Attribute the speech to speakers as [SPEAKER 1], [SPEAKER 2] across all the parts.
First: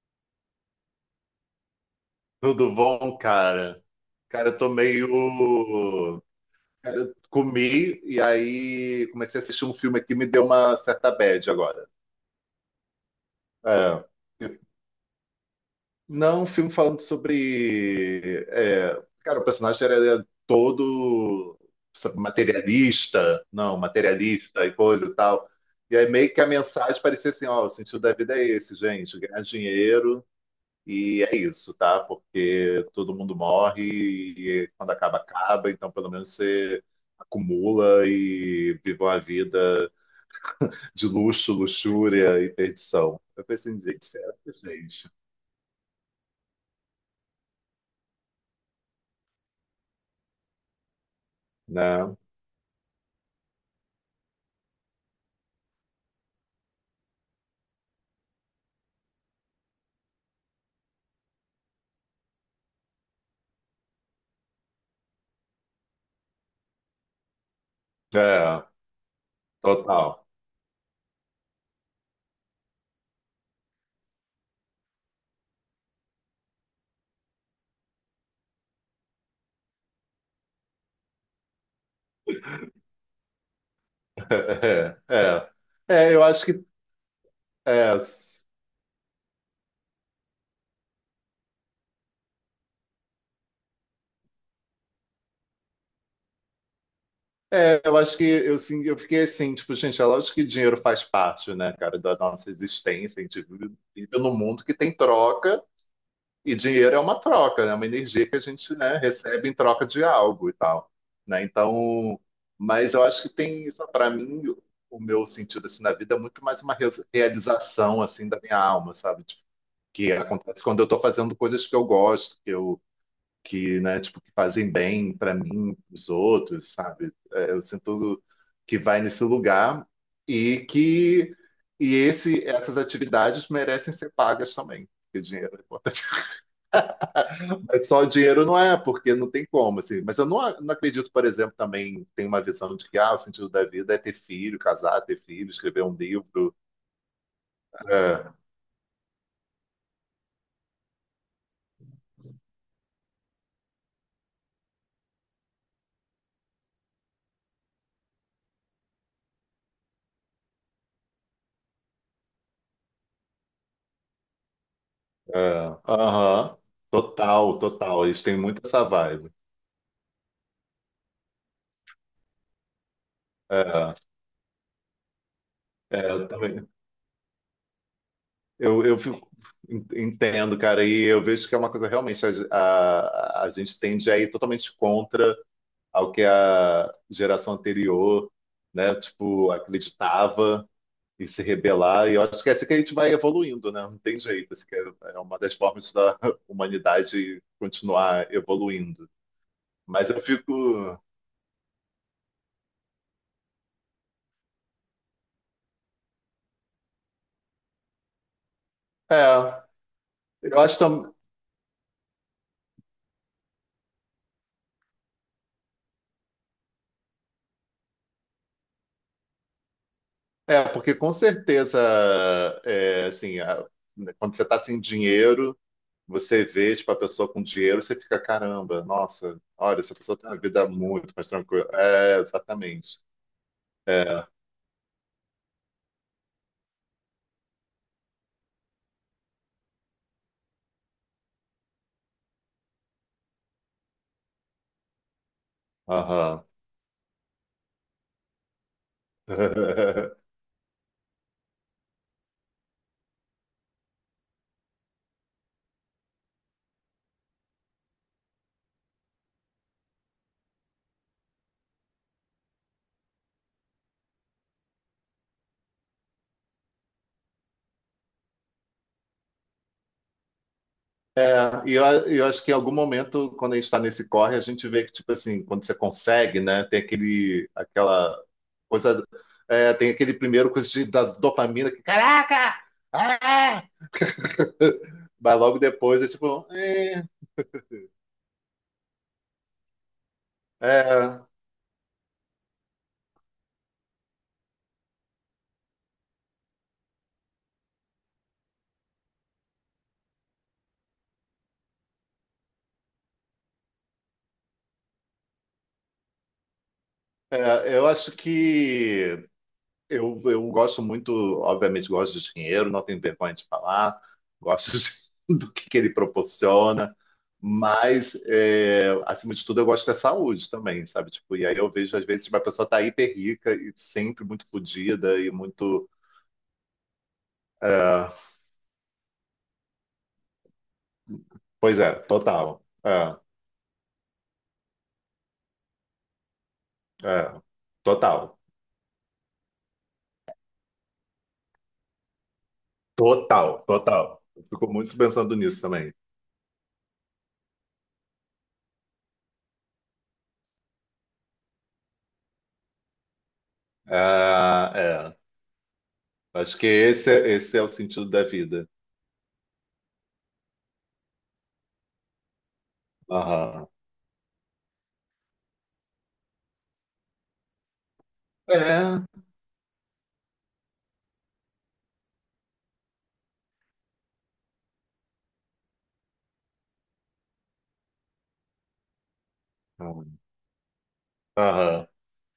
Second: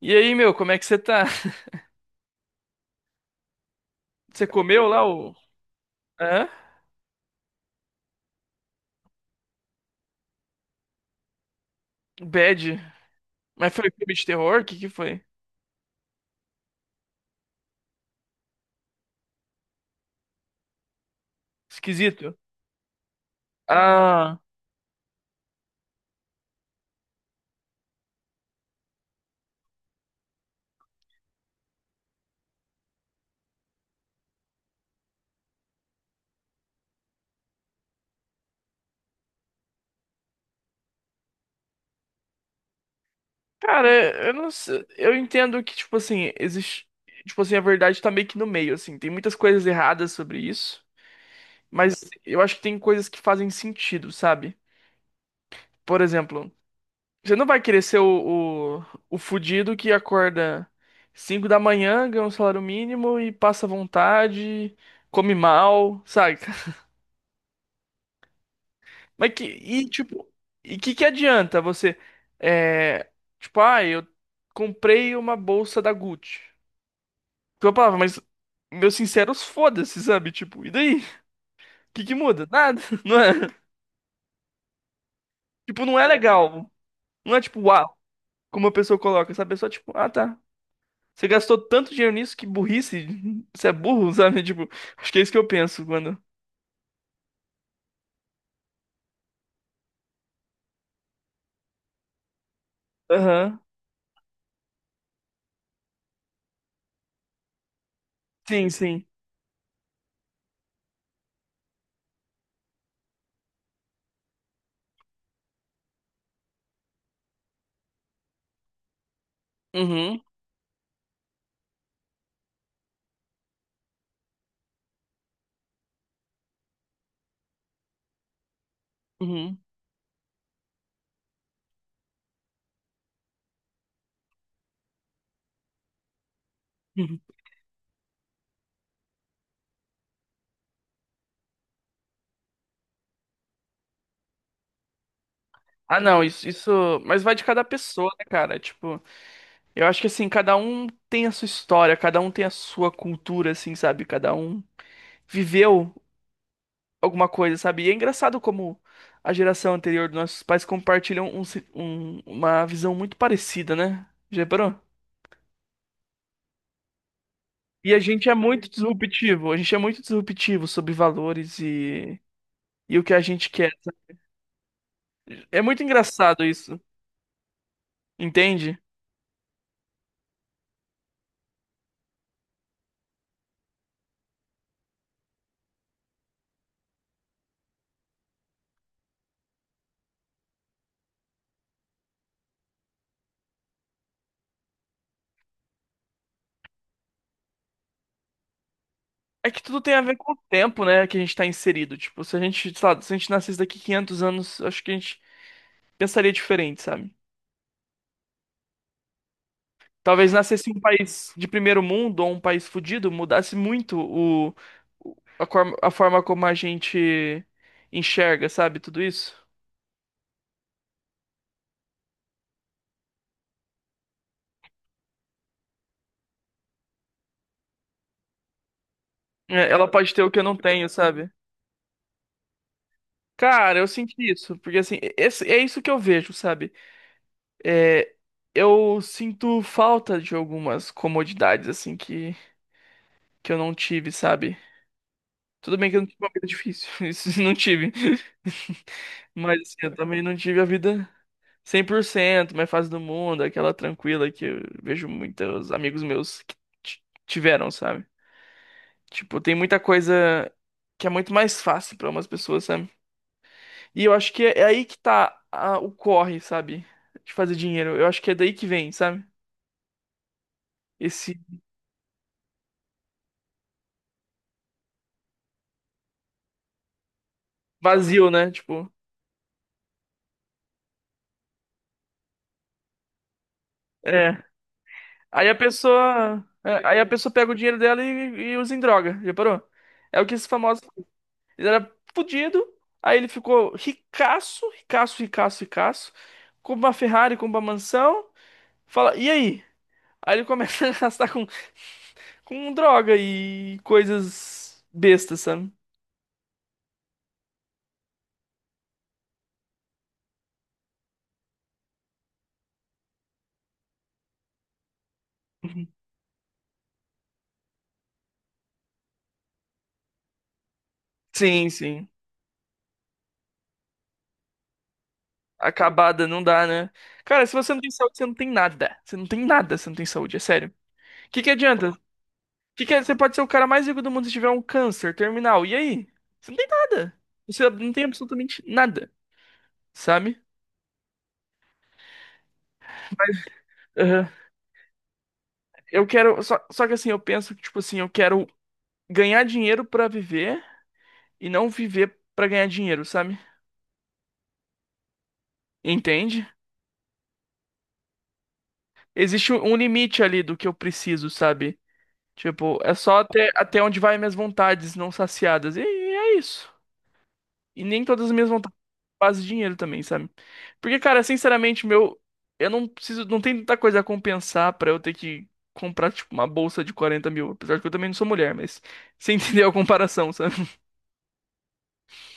[SPEAKER 1] E aí, meu, como é que você tá?
[SPEAKER 2] Tudo bom, cara?
[SPEAKER 1] Você
[SPEAKER 2] Cara, eu tô
[SPEAKER 1] comeu lá
[SPEAKER 2] meio.
[SPEAKER 1] o. Hã?
[SPEAKER 2] Cara, eu comi e aí comecei a assistir um filme aqui, me deu uma certa bad agora.
[SPEAKER 1] O Bad. Mas foi
[SPEAKER 2] É.
[SPEAKER 1] filme de terror? O que que foi?
[SPEAKER 2] Não, um filme falando sobre. Cara, o personagem era todo sabe,
[SPEAKER 1] Esquisito.
[SPEAKER 2] materialista, não,
[SPEAKER 1] Ah.
[SPEAKER 2] materialista e coisa e tal. E aí meio que a mensagem parecia assim: ó, o sentido da vida é esse, gente, ganhar dinheiro. E é isso, tá? Porque todo mundo morre e quando acaba, acaba. Então, pelo menos você acumula e vive uma vida de luxo, luxúria e perdição. Eu pensei, gente, será
[SPEAKER 1] Eu não
[SPEAKER 2] que,
[SPEAKER 1] sei.
[SPEAKER 2] gente,
[SPEAKER 1] Eu entendo que, tipo assim, existe. Tipo assim, a verdade tá meio que no meio, assim. Tem muitas coisas erradas sobre isso. Mas
[SPEAKER 2] né?
[SPEAKER 1] eu acho que tem coisas que fazem sentido, sabe? Por exemplo, você não vai querer ser o fudido que acorda 5 da manhã, ganha um salário mínimo e passa vontade, come mal, sabe?
[SPEAKER 2] É,
[SPEAKER 1] Mas que, e
[SPEAKER 2] total.
[SPEAKER 1] tipo, e que adianta você, é, tipo, ah, eu comprei uma bolsa da Gucci. Tipo, eu falava, mas meus sinceros foda-se, sabe? Tipo, e daí? Que muda? Nada, não é?
[SPEAKER 2] É, é.
[SPEAKER 1] Tipo, não é
[SPEAKER 2] É, eu acho que.
[SPEAKER 1] legal. Não é tipo,
[SPEAKER 2] É,
[SPEAKER 1] uau, como a pessoa coloca, sabe? É só tipo, ah, tá. Você gastou tanto dinheiro nisso que burrice, você é burro, sabe? Tipo, acho que é isso que eu penso quando.
[SPEAKER 2] eu acho que sim, eu fiquei assim, tipo, gente, é lógico que dinheiro faz parte, né, cara, da nossa existência. A gente
[SPEAKER 1] Aham.
[SPEAKER 2] vive num mundo que tem troca. E dinheiro é uma troca, né? É uma energia que a
[SPEAKER 1] Sim,
[SPEAKER 2] gente, né,
[SPEAKER 1] sim.
[SPEAKER 2] recebe em troca de algo e tal, né? Então, mas eu acho que tem isso para mim, o meu sentido assim na vida é muito mais uma realização assim da minha alma, sabe? Tipo, que
[SPEAKER 1] Uhum,
[SPEAKER 2] acontece quando eu estou fazendo coisas que eu gosto, que, né, tipo, que fazem bem para mim, para os outros, sabe? É, eu sinto que vai nesse
[SPEAKER 1] uhum.
[SPEAKER 2] lugar e que e esse essas atividades merecem ser pagas também, porque dinheiro é importante. Mas só o dinheiro não é, porque não tem como, assim. Mas eu não, a- não acredito, por exemplo, também tem uma visão de que ah, o sentido da vida é ter filho, casar, ter filho, escrever um
[SPEAKER 1] Ah, não, isso,
[SPEAKER 2] livro.
[SPEAKER 1] isso. Mas vai de cada pessoa, né,
[SPEAKER 2] É,
[SPEAKER 1] cara? Tipo. Eu acho que assim, cada um tem a sua história, cada um tem a sua cultura, assim, sabe? Cada um viveu alguma coisa, sabe? E é engraçado como a geração anterior dos nossos pais compartilham uma visão muito parecida, né? Já reparou?
[SPEAKER 2] é, aham. Total,
[SPEAKER 1] E a
[SPEAKER 2] total. Eles
[SPEAKER 1] gente é
[SPEAKER 2] têm muito
[SPEAKER 1] muito
[SPEAKER 2] essa vibe.
[SPEAKER 1] disruptivo, a gente é muito disruptivo sobre valores e o que a gente quer.
[SPEAKER 2] É,
[SPEAKER 1] É muito
[SPEAKER 2] é, eu
[SPEAKER 1] engraçado
[SPEAKER 2] também.
[SPEAKER 1] isso, entende?
[SPEAKER 2] Eu, eu fico- entendo, cara, e eu vejo que é uma coisa realmente a, a gente tende a ir totalmente contra ao que a geração anterior, né, tipo, acreditava. E se rebelar. E eu acho que é assim que a gente vai evoluindo, né? Não tem jeito. Assim que é é uma das formas da humanidade continuar evoluindo.
[SPEAKER 1] É que tudo tem a
[SPEAKER 2] Mas
[SPEAKER 1] ver
[SPEAKER 2] eu
[SPEAKER 1] com o tempo,
[SPEAKER 2] fico.
[SPEAKER 1] né, que a gente tá inserido. Tipo, se a gente, sei lá, se a gente nascesse daqui 500 anos, acho que a gente pensaria diferente, sabe?
[SPEAKER 2] É,
[SPEAKER 1] Talvez
[SPEAKER 2] eu
[SPEAKER 1] nascesse
[SPEAKER 2] acho
[SPEAKER 1] um
[SPEAKER 2] também.
[SPEAKER 1] país de primeiro mundo ou um país fudido, mudasse muito a forma como a gente enxerga, sabe, tudo isso.
[SPEAKER 2] É, porque com certeza, assim, né, quando você está sem dinheiro, você vê, tipo, a pessoa com dinheiro, você fica, caramba, nossa,
[SPEAKER 1] É,
[SPEAKER 2] olha,
[SPEAKER 1] ela
[SPEAKER 2] essa
[SPEAKER 1] pode
[SPEAKER 2] pessoa
[SPEAKER 1] ter o
[SPEAKER 2] tem
[SPEAKER 1] que
[SPEAKER 2] uma
[SPEAKER 1] eu não
[SPEAKER 2] vida
[SPEAKER 1] tenho,
[SPEAKER 2] muito mais
[SPEAKER 1] sabe?
[SPEAKER 2] tranquila. É, exatamente.
[SPEAKER 1] Cara, eu senti
[SPEAKER 2] É,
[SPEAKER 1] isso, porque assim, é isso que eu vejo, sabe? É, eu sinto falta de algumas comodidades, assim, que eu não tive, sabe? Tudo bem que eu não tive uma
[SPEAKER 2] aham.
[SPEAKER 1] vida difícil, isso não tive, mas assim, eu também não tive a vida 100% mais fácil do mundo, aquela tranquila que eu vejo muitos amigos meus que tiveram, sabe? Tipo, tem muita coisa que é muito mais fácil pra umas pessoas, sabe? E eu acho que é aí que tá o corre, sabe? De fazer dinheiro. Eu acho que é daí que vem, sabe?
[SPEAKER 2] É,
[SPEAKER 1] Esse
[SPEAKER 2] e eu acho que em algum momento, quando a gente está nesse corre, a gente vê que, tipo assim, quando você consegue, né, tem aquela
[SPEAKER 1] vazio, né? Tipo,
[SPEAKER 2] coisa, é, tem aquele primeiro coisa de, da dopamina, que, caraca! Ah!
[SPEAKER 1] é.
[SPEAKER 2] Mas logo depois é tipo,
[SPEAKER 1] Aí a pessoa pega o dinheiro dela e usa em droga, já parou? É o que esses famosos.
[SPEAKER 2] é,
[SPEAKER 1] Ele era fudido, aí ele ficou ricaço, ricaço. Compra uma Ferrari, compra uma mansão. Fala, e aí? Aí ele começa a gastar com droga e coisas bestas, sabe?
[SPEAKER 2] eu acho que eu gosto muito, obviamente, gosto de dinheiro, não tenho vergonha de falar, gosto que
[SPEAKER 1] Uhum.
[SPEAKER 2] ele proporciona, mas, é, acima de tudo, eu gosto da saúde também, sabe? Tipo, e aí eu
[SPEAKER 1] Sim,
[SPEAKER 2] vejo, às
[SPEAKER 1] sim.
[SPEAKER 2] vezes, uma pessoa tá hiper rica e sempre muito fodida e muito.
[SPEAKER 1] Acabada, não dá, né? Cara, se você não tem
[SPEAKER 2] É,
[SPEAKER 1] saúde, você não tem nada. Você não tem nada, você não tem saúde, é sério. O que que
[SPEAKER 2] pois
[SPEAKER 1] adianta?
[SPEAKER 2] é, total.
[SPEAKER 1] Que é- Você
[SPEAKER 2] É,
[SPEAKER 1] pode ser o cara mais rico do mundo se tiver um câncer terminal. E aí? Você não tem nada.
[SPEAKER 2] é,
[SPEAKER 1] Você não tem
[SPEAKER 2] total.
[SPEAKER 1] absolutamente nada, sabe?
[SPEAKER 2] Total, total. Eu fico muito pensando nisso também.
[SPEAKER 1] Eu quero. Só que assim, eu penso que, tipo assim, eu quero ganhar dinheiro pra viver e não viver pra ganhar dinheiro, sabe?
[SPEAKER 2] É, é.
[SPEAKER 1] Entende?
[SPEAKER 2] Acho que esse é o sentido da vida.
[SPEAKER 1] Existe um limite ali do que eu preciso, sabe? Tipo, é só até,
[SPEAKER 2] Aham.
[SPEAKER 1] até onde vai minhas vontades não saciadas. E é isso. E nem todas as minhas vontades
[SPEAKER 2] É.
[SPEAKER 1] fazem dinheiro também, sabe? Porque, cara, sinceramente, meu. Eu não preciso. Não tem tanta coisa a compensar pra eu ter que comprar, tipo, uma bolsa de 40 mil. Apesar de que eu também não sou mulher, mas. Você entendeu a comparação, sabe?
[SPEAKER 2] Aham.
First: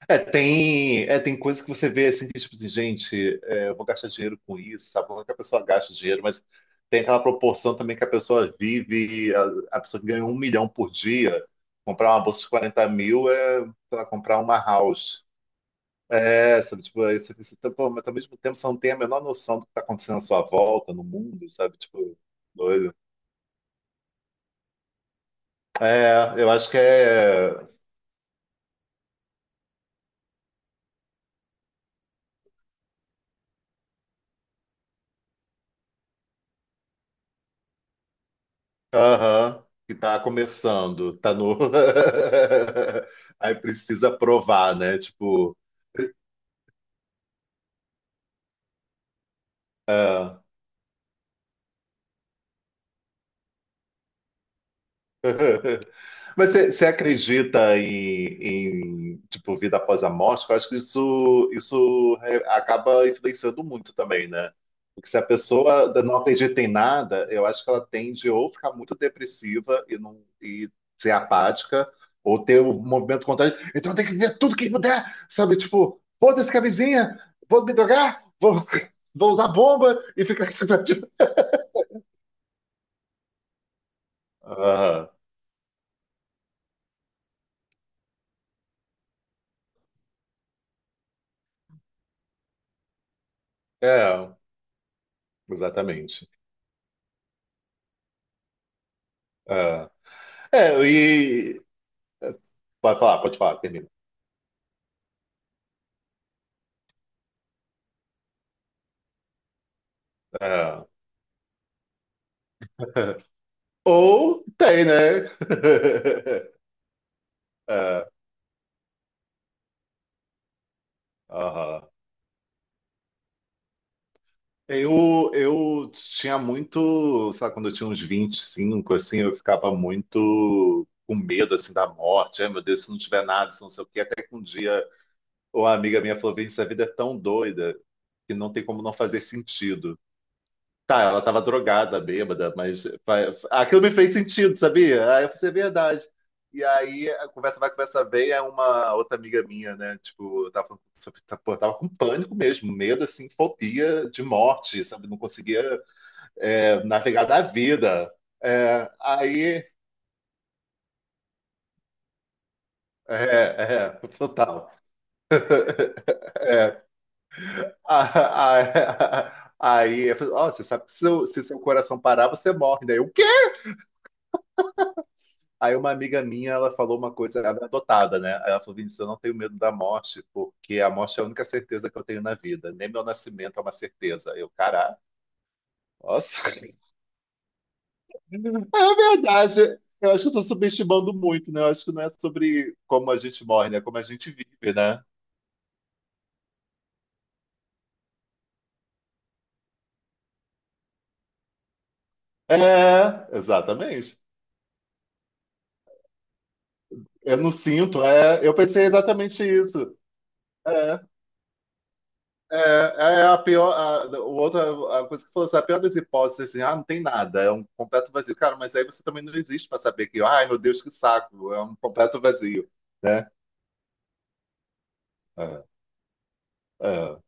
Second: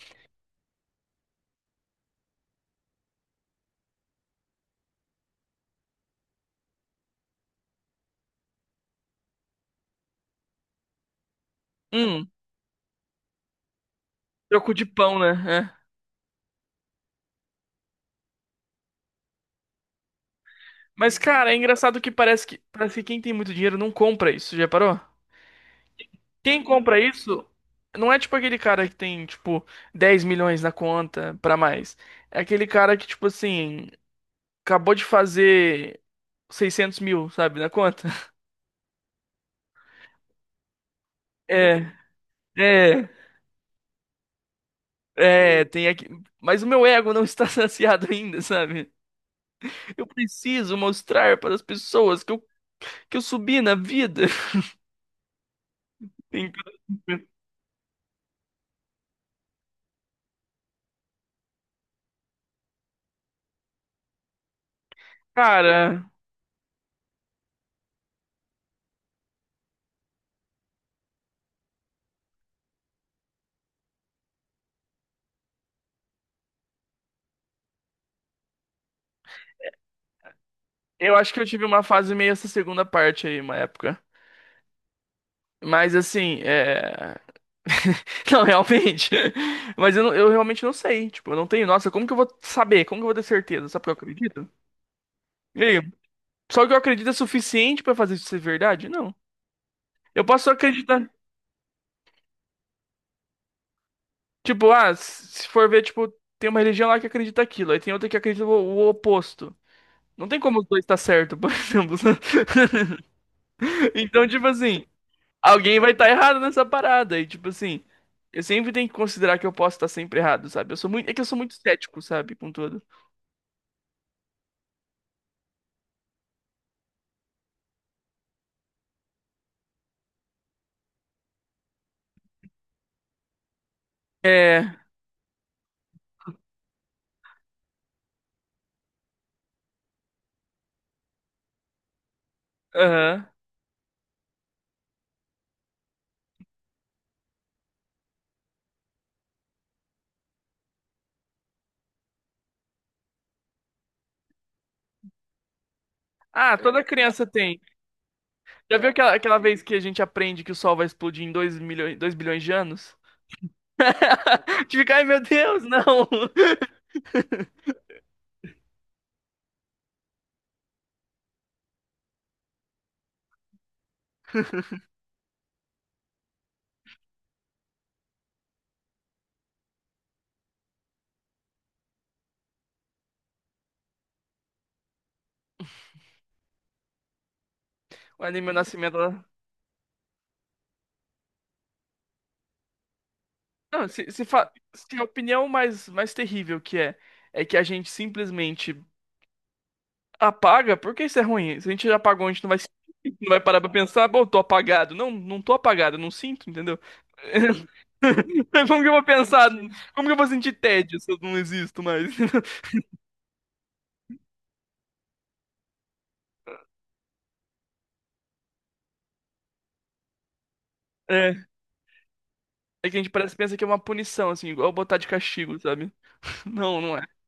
[SPEAKER 2] É, tem coisas que você vê assim, que tipo assim, gente, é, eu vou gastar dinheiro com isso, sabe? Como é que a pessoa gasta dinheiro, mas tem aquela proporção também que a pessoa vive, a pessoa que ganha 1 milhão por dia, comprar uma
[SPEAKER 1] Hum.
[SPEAKER 2] bolsa de 40 mil é, sei lá, comprar uma
[SPEAKER 1] Troco de pão,
[SPEAKER 2] house.
[SPEAKER 1] né? É.
[SPEAKER 2] É, sabe, tipo, isso, pô, mas ao mesmo tempo você não tem a menor noção do que está acontecendo à sua volta, no
[SPEAKER 1] Mas,
[SPEAKER 2] mundo,
[SPEAKER 1] cara, é
[SPEAKER 2] sabe?
[SPEAKER 1] engraçado que
[SPEAKER 2] Tipo, doido.
[SPEAKER 1] parece que quem tem muito dinheiro não compra isso, já parou?
[SPEAKER 2] É, eu
[SPEAKER 1] Quem
[SPEAKER 2] acho que
[SPEAKER 1] compra isso
[SPEAKER 2] é.
[SPEAKER 1] não é tipo aquele cara que tem, tipo, 10 milhões na conta pra mais. É aquele cara que, tipo assim, acabou de fazer 600 mil, sabe, na conta.
[SPEAKER 2] Aham, que tá começando, tá no.
[SPEAKER 1] É, é,
[SPEAKER 2] Aí precisa provar, né? Tipo,
[SPEAKER 1] É, tem aqui. Mas o meu ego não está saciado ainda, sabe? Eu
[SPEAKER 2] é.
[SPEAKER 1] preciso mostrar para as pessoas que eu subi na vida.
[SPEAKER 2] Mas
[SPEAKER 1] Então,
[SPEAKER 2] você acredita em, em, tipo vida após a morte? Eu acho que acaba influenciando muito também, né? Porque se a pessoa
[SPEAKER 1] cara,
[SPEAKER 2] não acredita em nada, eu acho que ela tende ou ficar muito depressiva e não e ser apática, ou ter o movimento contrário. Então tem que ver tudo que puder, sabe? Tipo, foda-se que a vizinha, vou me drogar, vou usar bomba e ficar.
[SPEAKER 1] eu acho que eu tive uma fase meio essa segunda parte aí, uma época.
[SPEAKER 2] Aham.
[SPEAKER 1] Mas assim, é. Não, realmente. Mas eu, eu realmente não sei. Tipo, eu não tenho. Nossa, como que eu vou saber? Como que eu vou ter certeza? Sabe o que eu
[SPEAKER 2] É,
[SPEAKER 1] acredito? E aí,
[SPEAKER 2] exatamente.
[SPEAKER 1] só que eu acredito é suficiente pra fazer isso ser verdade? Não.
[SPEAKER 2] É.
[SPEAKER 1] Eu posso só
[SPEAKER 2] É,
[SPEAKER 1] acreditar.
[SPEAKER 2] e pode falar, termina.
[SPEAKER 1] Tipo, ah, se for ver, tipo, tem uma religião lá que acredita aquilo, aí tem outra que acredita o oposto. Não tem como os dois
[SPEAKER 2] Ah.
[SPEAKER 1] estar certo, por exemplo. Então,
[SPEAKER 2] Ou
[SPEAKER 1] tipo assim,
[SPEAKER 2] tem, né?
[SPEAKER 1] alguém vai estar errado nessa parada. E, tipo assim,
[SPEAKER 2] É,
[SPEAKER 1] eu sempre tenho que considerar que eu posso estar sempre errado, sabe? Eu sou muito
[SPEAKER 2] aham.
[SPEAKER 1] cético, sabe? Com tudo.
[SPEAKER 2] Eu tinha muito, sabe, quando eu tinha uns 25, assim, eu ficava muito com medo, assim, da morte. Ai, meu Deus, se não tiver nada, se não sei o quê. Até que um
[SPEAKER 1] É,
[SPEAKER 2] dia uma amiga minha falou, Vini, essa vida é tão doida que não tem como não fazer sentido. Tá, ela tava drogada, bêbada, mas
[SPEAKER 1] aham.
[SPEAKER 2] aquilo me fez sentido, sabia? Aí eu falei, assim, é verdade. E aí, a conversa vai, conversa vem, é uma outra amiga minha, né? Tipo, eu tava, pô, eu tava com pânico mesmo, medo, assim, fobia de morte, sabe? Não conseguia,
[SPEAKER 1] Ah, toda
[SPEAKER 2] é,
[SPEAKER 1] criança
[SPEAKER 2] navegar da
[SPEAKER 1] tem.
[SPEAKER 2] vida.
[SPEAKER 1] Já viu
[SPEAKER 2] É,
[SPEAKER 1] aquela vez
[SPEAKER 2] aí,
[SPEAKER 1] que a gente aprende que o Sol vai explodir em 2 milhões, 2 bilhões de anos?
[SPEAKER 2] é, é, total.
[SPEAKER 1] Te fica, ai meu Deus, não!
[SPEAKER 2] Aí, eu falei, ó, você sabe que se seu coração parar, você morre, né? Eu, o quê? Aí uma amiga minha, ela falou uma coisa, ela é adotada, né? Ela falou, Vinícius, eu não tenho medo da morte, porque a morte é a única certeza que eu tenho na vida. Nem meu nascimento é uma certeza. Eu, caralho, nossa.
[SPEAKER 1] Ali meu
[SPEAKER 2] É
[SPEAKER 1] nascimento. Ela-
[SPEAKER 2] verdade. Eu acho que eu tô subestimando muito, né? Eu acho que não é sobre como a gente morre, né? É
[SPEAKER 1] Não,
[SPEAKER 2] como a gente vive,
[SPEAKER 1] se a
[SPEAKER 2] né?
[SPEAKER 1] opinião mais, mais terrível que é, é que a gente simplesmente apaga? Por que isso é ruim? Se a gente já apagou, a gente não vai,
[SPEAKER 2] É,
[SPEAKER 1] não vai parar pra pensar, pô,
[SPEAKER 2] exatamente.
[SPEAKER 1] eu tô apagado. Não, não tô apagado, eu não sinto, entendeu?
[SPEAKER 2] Eu não sinto. É, eu
[SPEAKER 1] Como
[SPEAKER 2] pensei
[SPEAKER 1] que eu vou
[SPEAKER 2] exatamente
[SPEAKER 1] pensar?
[SPEAKER 2] isso.
[SPEAKER 1] Como que eu vou sentir tédio
[SPEAKER 2] É.
[SPEAKER 1] se eu não existo mais?
[SPEAKER 2] É, é a pior. A a coisa que falou assim, a pior das hipóteses, assim, ah, não tem nada, é um completo vazio. Cara, mas aí você também não existe para saber que, ai, meu Deus, que
[SPEAKER 1] É,
[SPEAKER 2] saco, é um completo vazio,
[SPEAKER 1] é que a gente
[SPEAKER 2] né?
[SPEAKER 1] parece pensa que é uma punição, assim, igual botar de castigo,
[SPEAKER 2] É,
[SPEAKER 1] sabe? Não, não é.
[SPEAKER 2] é.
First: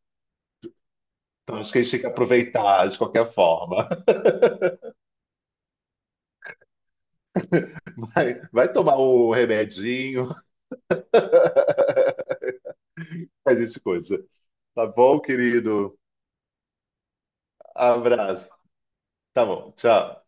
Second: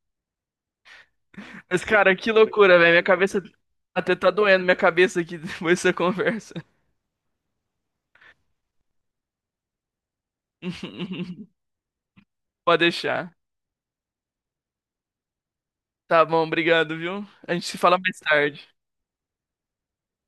[SPEAKER 2] Então acho que
[SPEAKER 1] Mas,
[SPEAKER 2] a gente tem que
[SPEAKER 1] cara, que loucura,
[SPEAKER 2] aproveitar
[SPEAKER 1] velho.
[SPEAKER 2] de
[SPEAKER 1] Minha
[SPEAKER 2] qualquer
[SPEAKER 1] cabeça
[SPEAKER 2] forma.
[SPEAKER 1] até tá doendo, minha cabeça aqui depois dessa conversa.
[SPEAKER 2] Vai tomar o remedinho,
[SPEAKER 1] Pode deixar.
[SPEAKER 2] faz esse coisa. Tá bom, querido?
[SPEAKER 1] Tá bom, obrigado, viu? A gente se fala mais
[SPEAKER 2] Abraço.
[SPEAKER 1] tarde.
[SPEAKER 2] Tá bom, tchau.